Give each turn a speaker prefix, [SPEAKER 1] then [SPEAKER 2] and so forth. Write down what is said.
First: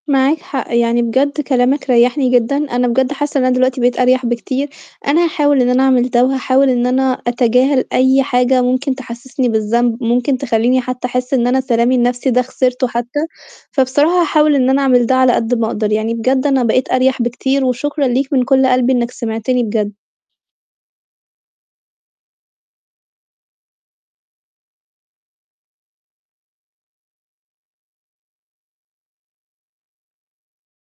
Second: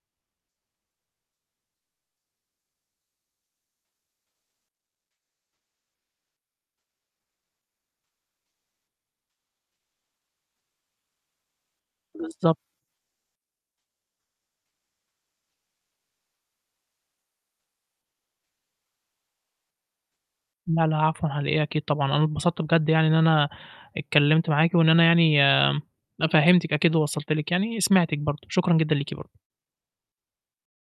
[SPEAKER 1] معاك حق، يعني بجد كلامك ريّحني جدًا، أنا بجد حاسّة إن أنا دلوقتي بقيت أريح بكتير، أنا هاحاول إن أنا أعمل ده وهاحاول إن أنا أتجاهل أي حاجة ممكن تحسّسني بالذنب، ممكن تخلّيني حتّى أحس إن أنا سلامي النَفْسي ده
[SPEAKER 2] بالضبط.
[SPEAKER 1] خِسرته حتّى، فبصراحة هاحاول إن أنا أعمل ده على قد ما أقدر، يعني بجد أنا بقيت أريَح بكتير وشكرًا ليك من كلّ قلبي إنّك سمعتني بجد.
[SPEAKER 2] لا، لا، عفوًا على إيه، أكيد طبعًا، أنا اتبسطت بجد يعني إن أنا اتكلّمت معاكِ وإن أنا يعني فهّمتِك أكيد ووصلت لِك يعني سمعتِك برضه، شكرًا جدًا ليكِ برضه.